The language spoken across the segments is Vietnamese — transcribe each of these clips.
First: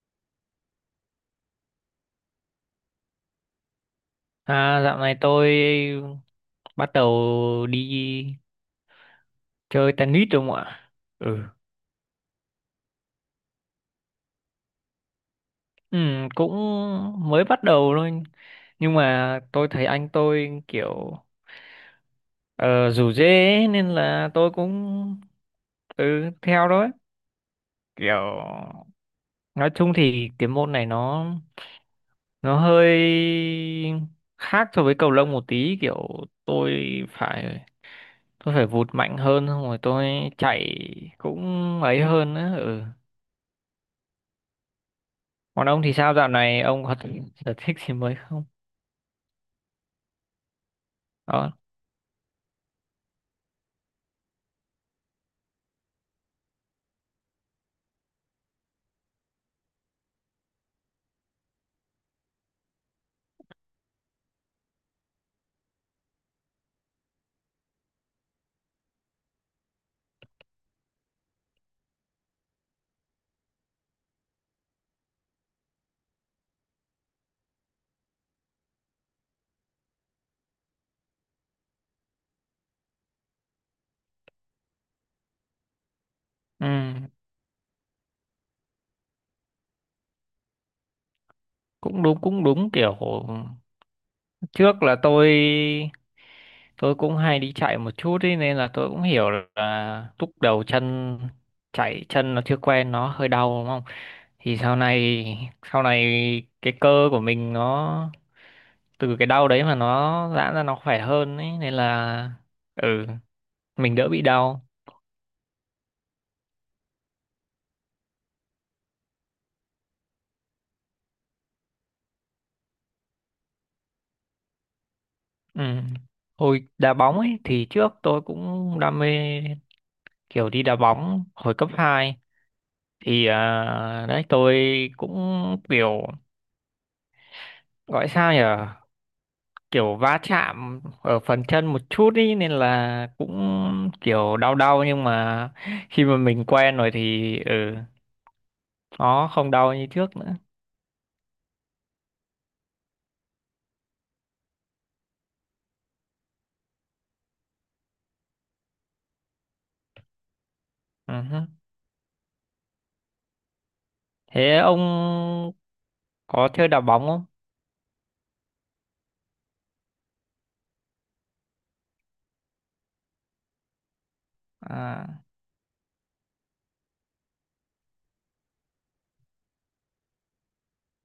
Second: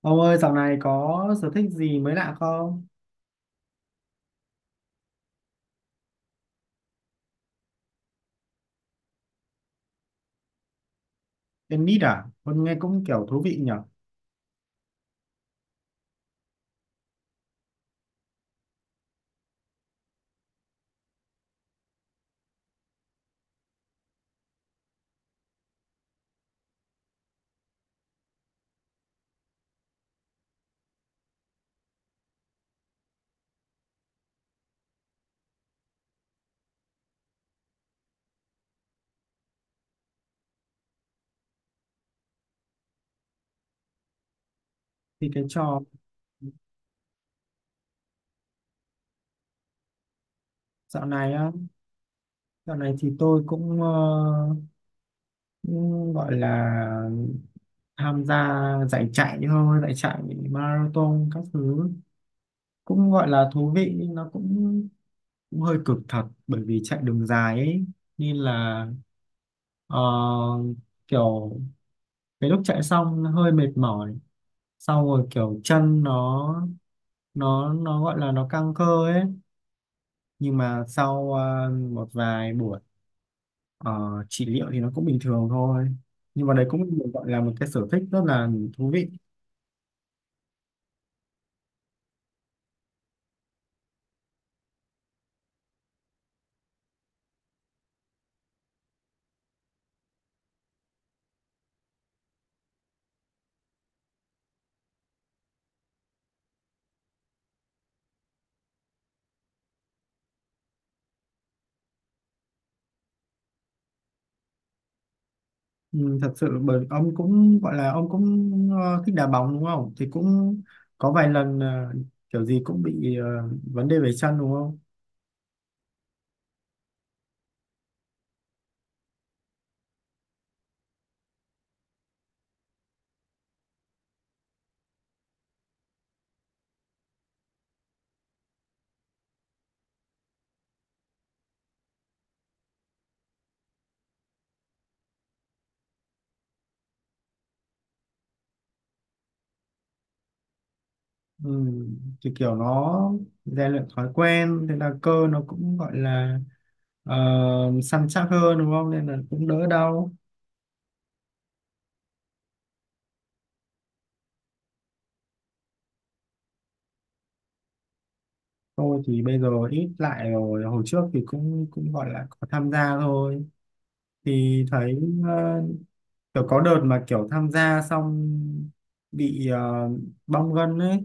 Ông ơi, dạo này có sở thích gì mới lạ không? À, dạo này tôi bắt đầu đi chơi tennis rồi không ạ? Ừ. Tennis à? Con nghe cũng kiểu thú vị nhở? Ừ, cũng mới bắt đầu thôi. Nhưng mà tôi thấy anh tôi kiểu ờ, rủ rê ấy, nên là tôi cũng ừ, theo đó ấy. Kiểu nói chung thì cái môn này nó hơi khác so với cầu lông một tí, kiểu tôi phải tôi phải vụt mạnh hơn, xong rồi tôi chạy cũng ấy hơn á, ừ. Thì cái Còn trò ông thì sao, dạo này ông có sở thích gì mới không? dạo này á, Đó. Dạo này thì tôi cũng, cũng gọi là tham gia giải chạy thôi, giải chạy marathon các thứ cũng gọi là thú vị nhưng nó cũng, cũng hơi cực thật bởi vì chạy đường dài ấy, nên là ờ, kiểu cái lúc chạy xong hơi mệt mỏi, sau rồi kiểu chân nó gọi là nó căng cơ ấy, nhưng mà sau một vài buổi ờ, trị liệu thì nó cũng bình thường thôi, nhưng mà đấy Ừ. cũng được gọi là một cái sở thích rất là thú vị. Cũng đúng, cũng đúng, kiểu trước là tôi cũng hay đi chạy một chút ý, nên là tôi cũng hiểu là lúc đầu chân, chạy chân nó chưa quen nó hơi đau đúng không? Thì sau này cái cơ của mình nó từ cái đau đấy mà nó giãn ra nó khỏe hơn ấy, nên là ừ, mình đỡ bị đau. Ừ, thật sự bởi ông cũng gọi là ông cũng thích đá bóng đúng không, thì cũng có vài lần kiểu gì cũng bị vấn đề về chân đúng không. Ừ. Hồi đá bóng ấy thì trước tôi cũng đam mê kiểu đi đá bóng hồi cấp hai, thì đấy tôi cũng kiểu gọi sao nhỉ, kiểu va chạm ở phần chân một chút ý, nên là cũng kiểu đau đau, nhưng mà khi mà mình quen rồi thì ừ, nó không đau như trước nữa. Ừ, thì kiểu nó rèn luyện thói quen, thế là cơ nó cũng gọi là ờ, săn chắc hơn đúng không, nên là cũng đỡ đau. Ừ hứ. Thế ông có chơi đá bóng không? Tôi thì bây giờ ít lại rồi, hồi trước thì cũng cũng gọi là có tham gia thôi. Thì thấy À, ờ, kiểu có đợt mà kiểu tham gia xong bị bong gân ấy.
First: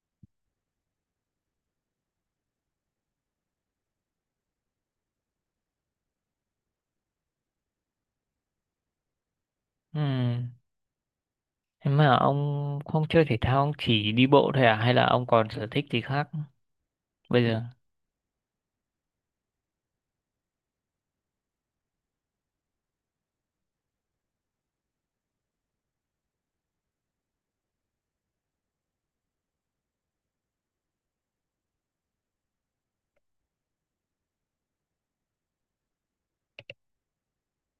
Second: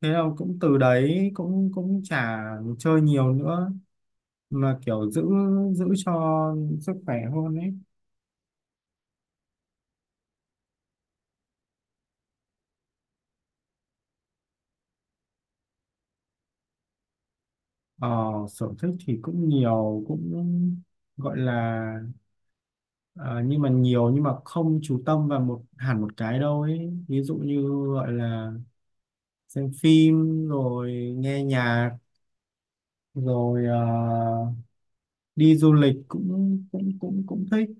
Thế là cũng từ đấy cũng cũng chả chơi nhiều nữa, mà kiểu giữ giữ cho sức khỏe hơn ấy. ừm. Thế mà ông không chơi thể thao, ông chỉ đi bộ thôi à? Hay là ông còn sở thích gì khác bây giờ? Ờ, sở thích thì cũng nhiều, cũng gọi là ờ, nhưng mà nhiều nhưng mà không chú tâm vào hẳn một cái đâu ấy. Ví dụ như gọi là xem phim rồi nghe nhạc rồi đi du lịch cũng cũng cũng cũng thích,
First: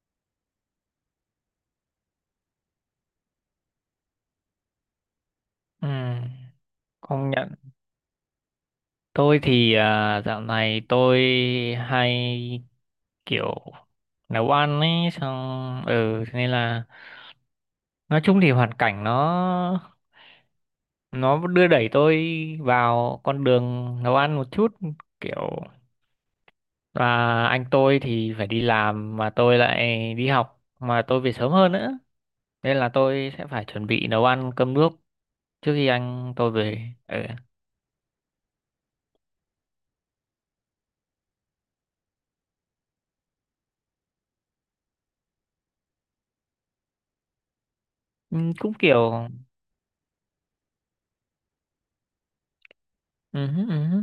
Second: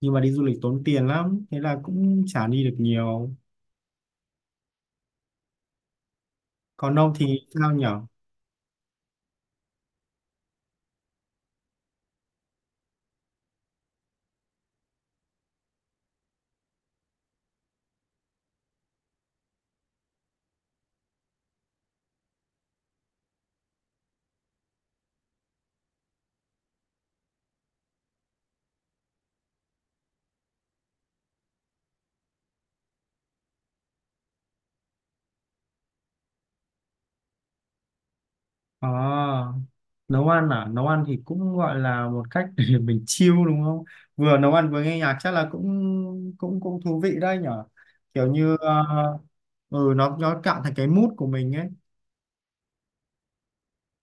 nhưng mà đi du lịch tốn tiền lắm, thế là cũng chả đi được nhiều. Ừ, Còn ông thì công nhận. sao nhở? Tôi thì dạo này tôi hay kiểu nấu ăn ấy, xong thế nên là nói chung thì hoàn cảnh nó đưa đẩy tôi vào con đường nấu ăn một chút, kiểu và anh tôi thì phải đi làm mà tôi lại đi học mà tôi về sớm hơn nữa, nên là tôi sẽ phải chuẩn bị nấu ăn cơm nước trước khi anh tôi về. Ừ. À, nấu ăn à, nấu ăn thì cũng gọi là một cách để mình chill đúng không, vừa nấu ăn vừa nghe nhạc chắc là cũng cũng cũng thú vị đấy nhở, kiểu Ừ, như cũng kiểu ừ nó cạn thành cái mood của mình ấy. ừ, ừ.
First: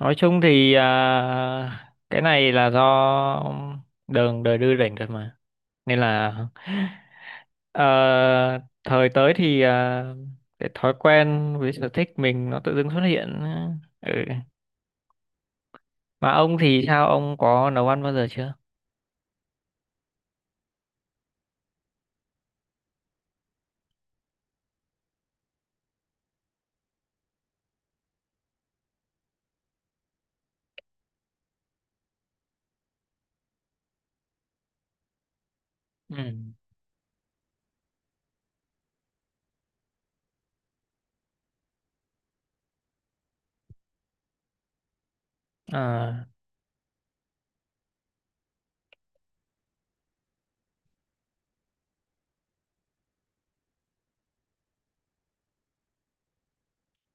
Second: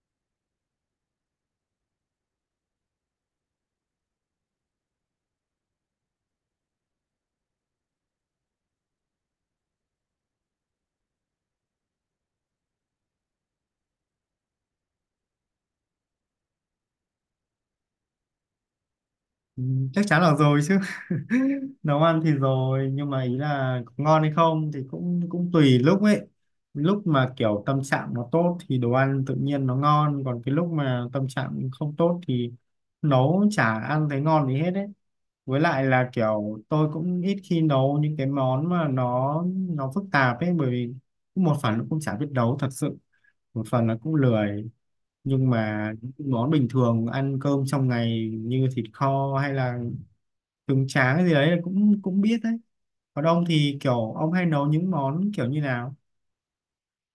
Nói chung thì cái này là do đường đời đưa đẩy rồi mà, nên là ờ, thời tới thì cái thói quen với sở thích mình nó tự dưng xuất hiện. Ừ. Mà ông thì sao, ông có nấu ăn bao giờ chưa? Ừ, chắc chắn là rồi chứ. Nấu ăn thì rồi, nhưng mà ý là ngon hay không thì cũng cũng tùy lúc ấy. Lúc mà kiểu tâm trạng nó tốt thì đồ ăn tự nhiên nó ngon, còn cái lúc mà tâm trạng không tốt thì nấu chả ăn thấy ngon gì hết ấy. Với lại là Ừ. kiểu tôi cũng ít khi nấu những cái món mà nó phức tạp ấy, bởi vì một phần nó cũng chả biết nấu thật sự, một phần nó cũng lười, nhưng mà à, những món bình thường ăn cơm trong ngày như thịt kho hay là trứng tráng gì đấy cũng cũng biết đấy. Còn ông thì kiểu ông hay nấu những món kiểu như nào?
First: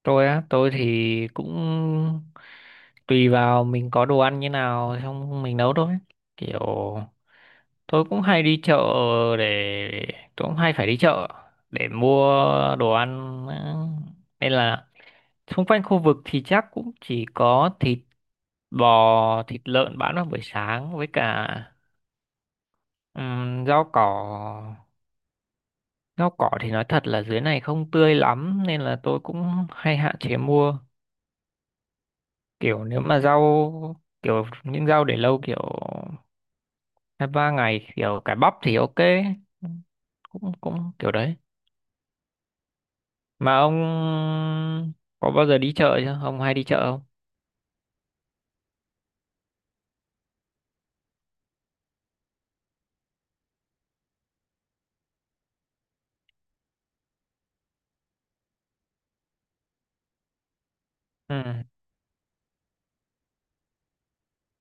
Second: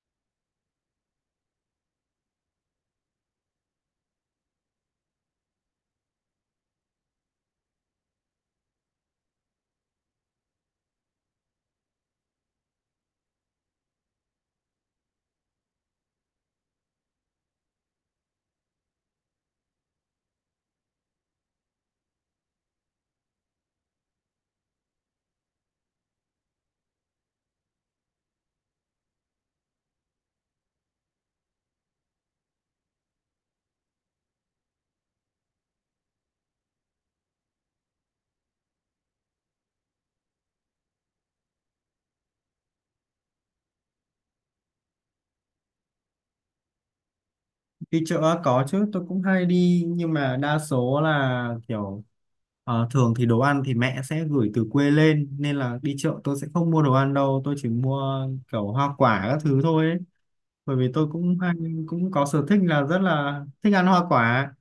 tôi thì cũng tùy vào mình có đồ ăn như nào xong mình nấu thôi, kiểu tôi cũng hay đi chợ để tôi cũng hay phải đi chợ để mua đồ ăn á. Nên là xung quanh khu vực thì chắc cũng chỉ có thịt bò thịt lợn bán vào buổi sáng, với cả ừm, rau cỏ rau cỏ thì nói thật là dưới này không tươi lắm, nên là tôi cũng hay hạn chế mua, kiểu nếu mà rau kiểu những rau để lâu kiểu hai ba ngày kiểu cải bắp thì ok, cũng cũng kiểu đấy. Mà ông có bao giờ đi chợ chưa? Ông hay đi chợ không? Đi chợ á, có chứ, tôi cũng hay đi, nhưng mà đa số là kiểu thường thì đồ ăn thì mẹ sẽ gửi từ quê lên, nên là đi chợ tôi sẽ không mua đồ ăn đâu, tôi chỉ mua kiểu hoa quả các thứ thôi ấy. Bởi vì tôi cũng hay Ừ. cũng có sở thích là rất là thích ăn hoa quả,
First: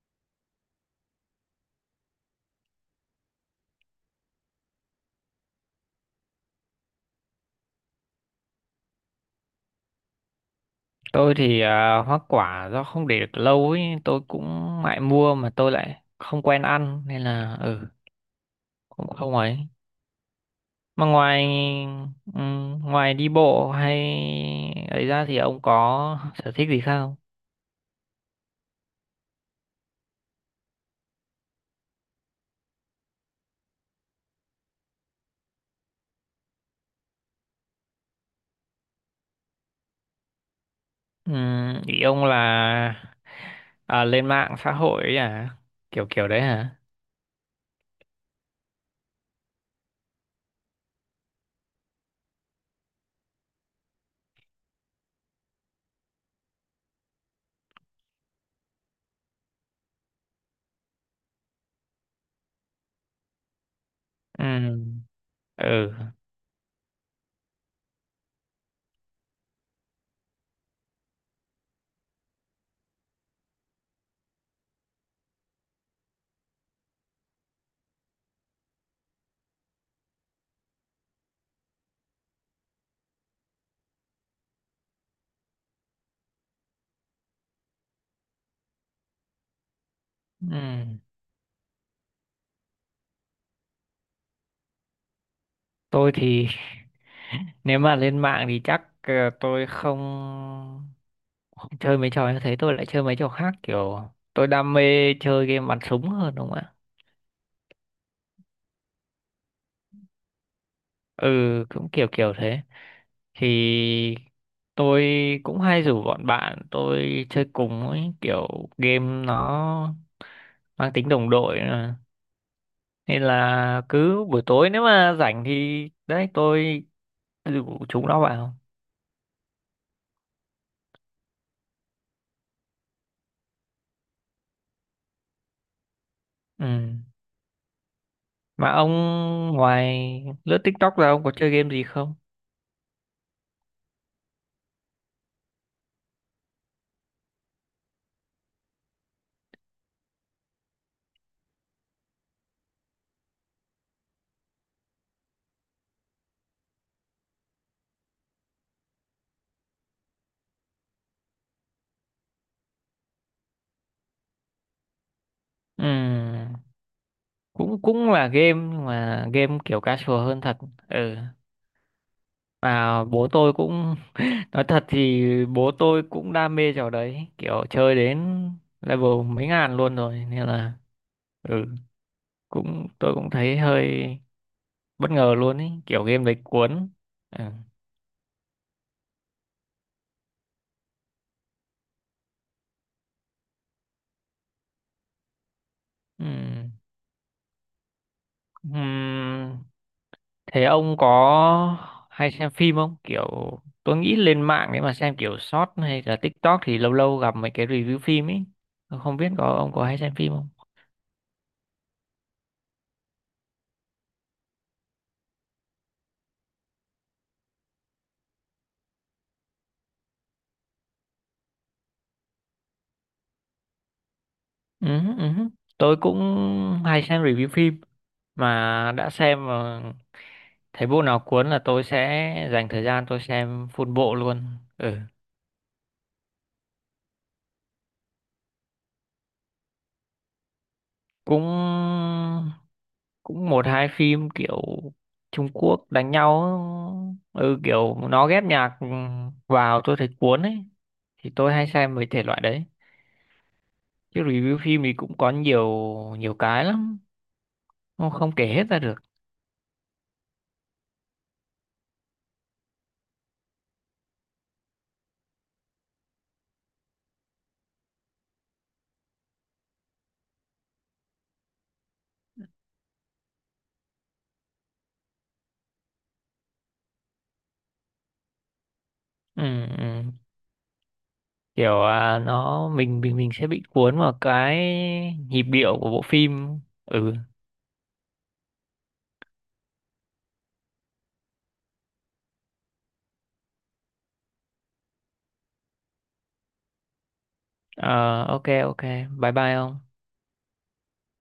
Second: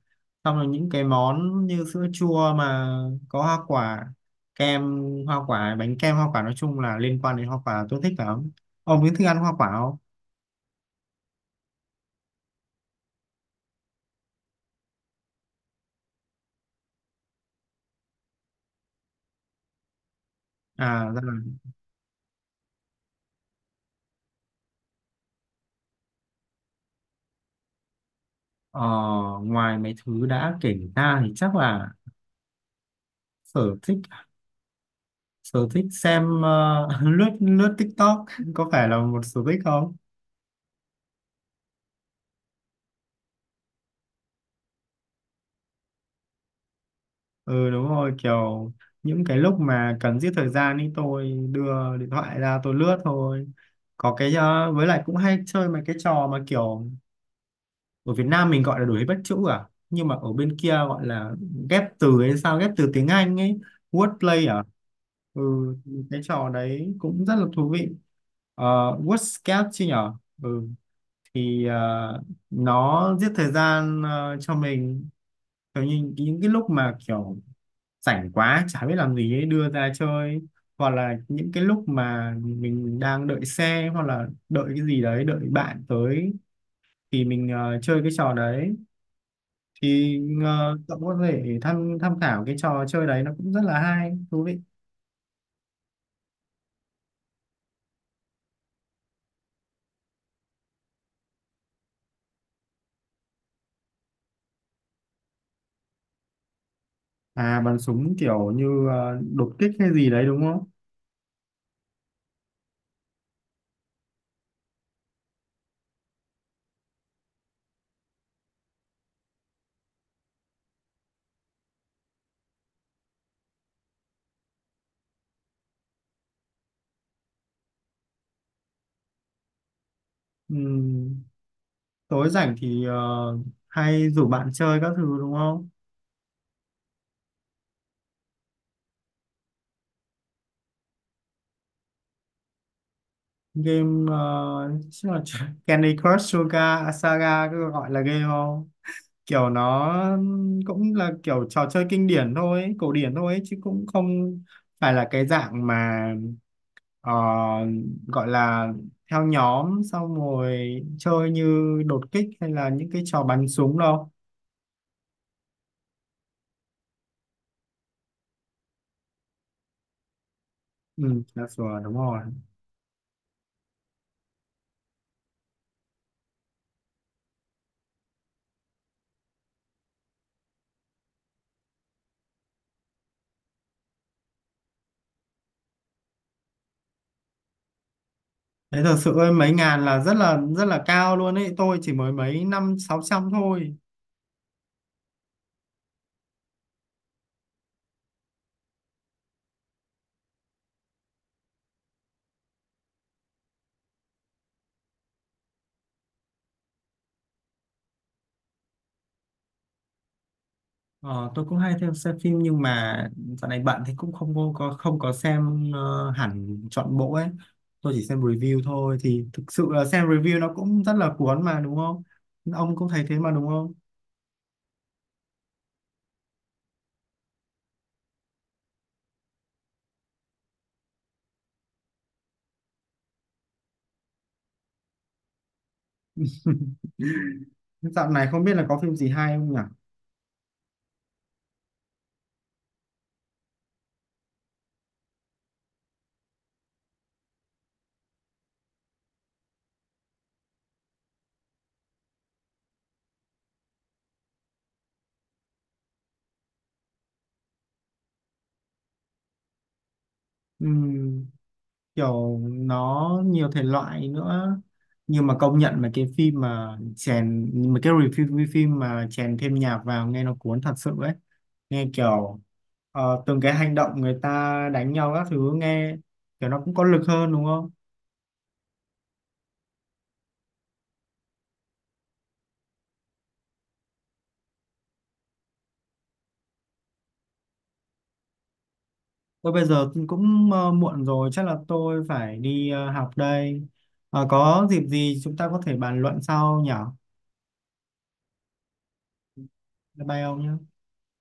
xong rồi những cái món như sữa chua mà có hoa quả, kem hoa quả, bánh kem hoa quả, nói chung là liên quan đến hoa quả tôi thích lắm. Ông có thích ăn hoa quả không? Tôi thì hoa quả do không để được lâu ấy, tôi cũng ngại mua mà tôi lại không quen ăn nên là ừ, cũng không ấy. Mà À ra là ngoài ừ, ngoài đi bộ hay ấy ra thì ông có sở thích gì khác không? ờ, ngoài mấy thứ đã kể ra thì chắc là sở thích sở thích xem lướt lướt TikTok có phải là một sở thích không? Ừ, ý ông là lên mạng xã hội ấy à? Kiểu kiểu đấy hả? Ừ đúng rồi, kiểu những cái lúc mà cần giết thời gian ấy tôi đưa điện thoại ra tôi lướt thôi, có cái với lại cũng hay chơi mấy cái trò mà kiểu ở Việt Nam mình gọi là đuổi bắt chữ à, nhưng mà ở bên kia gọi là ghép từ hay sao, ghép từ tiếng Anh ấy, wordplay à. Ừ. Ừ, Ừ. cái trò đấy cũng rất là thú vị. Ờ, WordScape chứ nhở. Ừ, thì nó giết thời gian cho mình, kiểu như những cái lúc mà kiểu rảnh quá chả biết làm gì ấy đưa ra chơi, hoặc là những cái lúc mà mình đang đợi xe hoặc là đợi cái gì đấy, đợi bạn tới thì mình chơi cái trò đấy. Thì cậu Ừ. có thể tham tham khảo cái trò chơi đấy, nó cũng rất là hay, thú vị. Tôi thì nếu mà lên mạng thì chắc tôi không không chơi mấy trò như thế, tôi lại chơi mấy trò khác kiểu tôi đam mê chơi game bắn súng hơn đúng không ạ? À, bắn súng kiểu như đột kích hay gì đấy đúng không? Ừ, cũng kiểu kiểu thế thì tôi cũng hay rủ bọn bạn tôi chơi cùng ấy, kiểu game nó mang tính đồng đội mà. Nên là cứ buổi tối nếu mà rảnh thì đấy tôi rủ chúng nó vào. Ừm, tối rảnh thì hay rủ bạn chơi các thứ đúng không? Ừ. Mà ông ngoài lướt TikTok ra ông có chơi game gì không? Game chắc là Candy Crush Suga Saga, cứ gọi là game không, kiểu nó cũng là kiểu trò chơi kinh điển thôi ấy, cổ điển thôi ấy, chứ cũng không phải là cái dạng mà ờ, gọi là theo nhóm xong rồi chơi như đột kích hay là những cái trò bắn súng đâu. Ừm, cũng cũng là game nhưng mà game kiểu casual hơn thật. Ừ. Ừ là sủa đúng rồi. Mà bố tôi cũng nói thật thì bố tôi cũng đam mê trò đấy, kiểu chơi đến level mấy ngàn luôn rồi, nên là ừ, cũng tôi cũng thấy hơi bất ngờ luôn ý, kiểu game đấy cuốn. Ừ. Thế thật sự ơi, mấy ngàn là rất là cao luôn ấy, tôi chỉ mới mấy năm sáu trăm thôi. Ừm. Ừm, thế ông có hay xem phim không? Kiểu tôi nghĩ lên mạng để mà xem kiểu short hay là TikTok thì lâu lâu gặp mấy cái review phim ấy. Tôi không biết có ông có hay xem phim không? Ờ, tôi cũng hay theo xem phim, nhưng mà dạo này bận thì cũng không có xem hẳn trọn bộ ấy. Tôi chỉ xem review thôi, thì thực sự là xem review nó cũng rất là cuốn mà đúng không? Ông cũng thấy thế mà đúng không? Ừ, ừ. Tôi cũng hay xem review phim, mà đã xem mà thấy bộ nào cuốn là tôi sẽ dành thời gian tôi xem full bộ luôn. Ừ. Dạo này không biết là có phim gì hay không nhỉ? Cũng cũng một hai phim kiểu Trung Quốc đánh nhau, ừ kiểu nó ghép nhạc vào tôi thấy cuốn ấy, thì tôi hay xem mấy thể loại đấy, chứ review phim thì cũng có nhiều nhiều cái lắm, không, không kể hết ra được. Ừm, kiểu nó nhiều thể loại nữa, nhưng mà công nhận mà cái review phim mà chèn thêm nhạc vào nghe nó cuốn thật sự ấy, nghe kiểu từng cái hành động người ta đánh nhau các thứ nghe kiểu nó cũng có lực hơn đúng không? Ừ, ừ. Kiểu nó mình sẽ bị cuốn vào cái nhịp điệu của bộ phim. Ừ. Tôi bây giờ cũng muộn rồi, chắc là tôi phải đi học đây. Ờ, có dịp gì chúng ta có thể bàn luận sau nhỉ? Ờ, ok ok, bye bye ông. Bye bye ông nhé.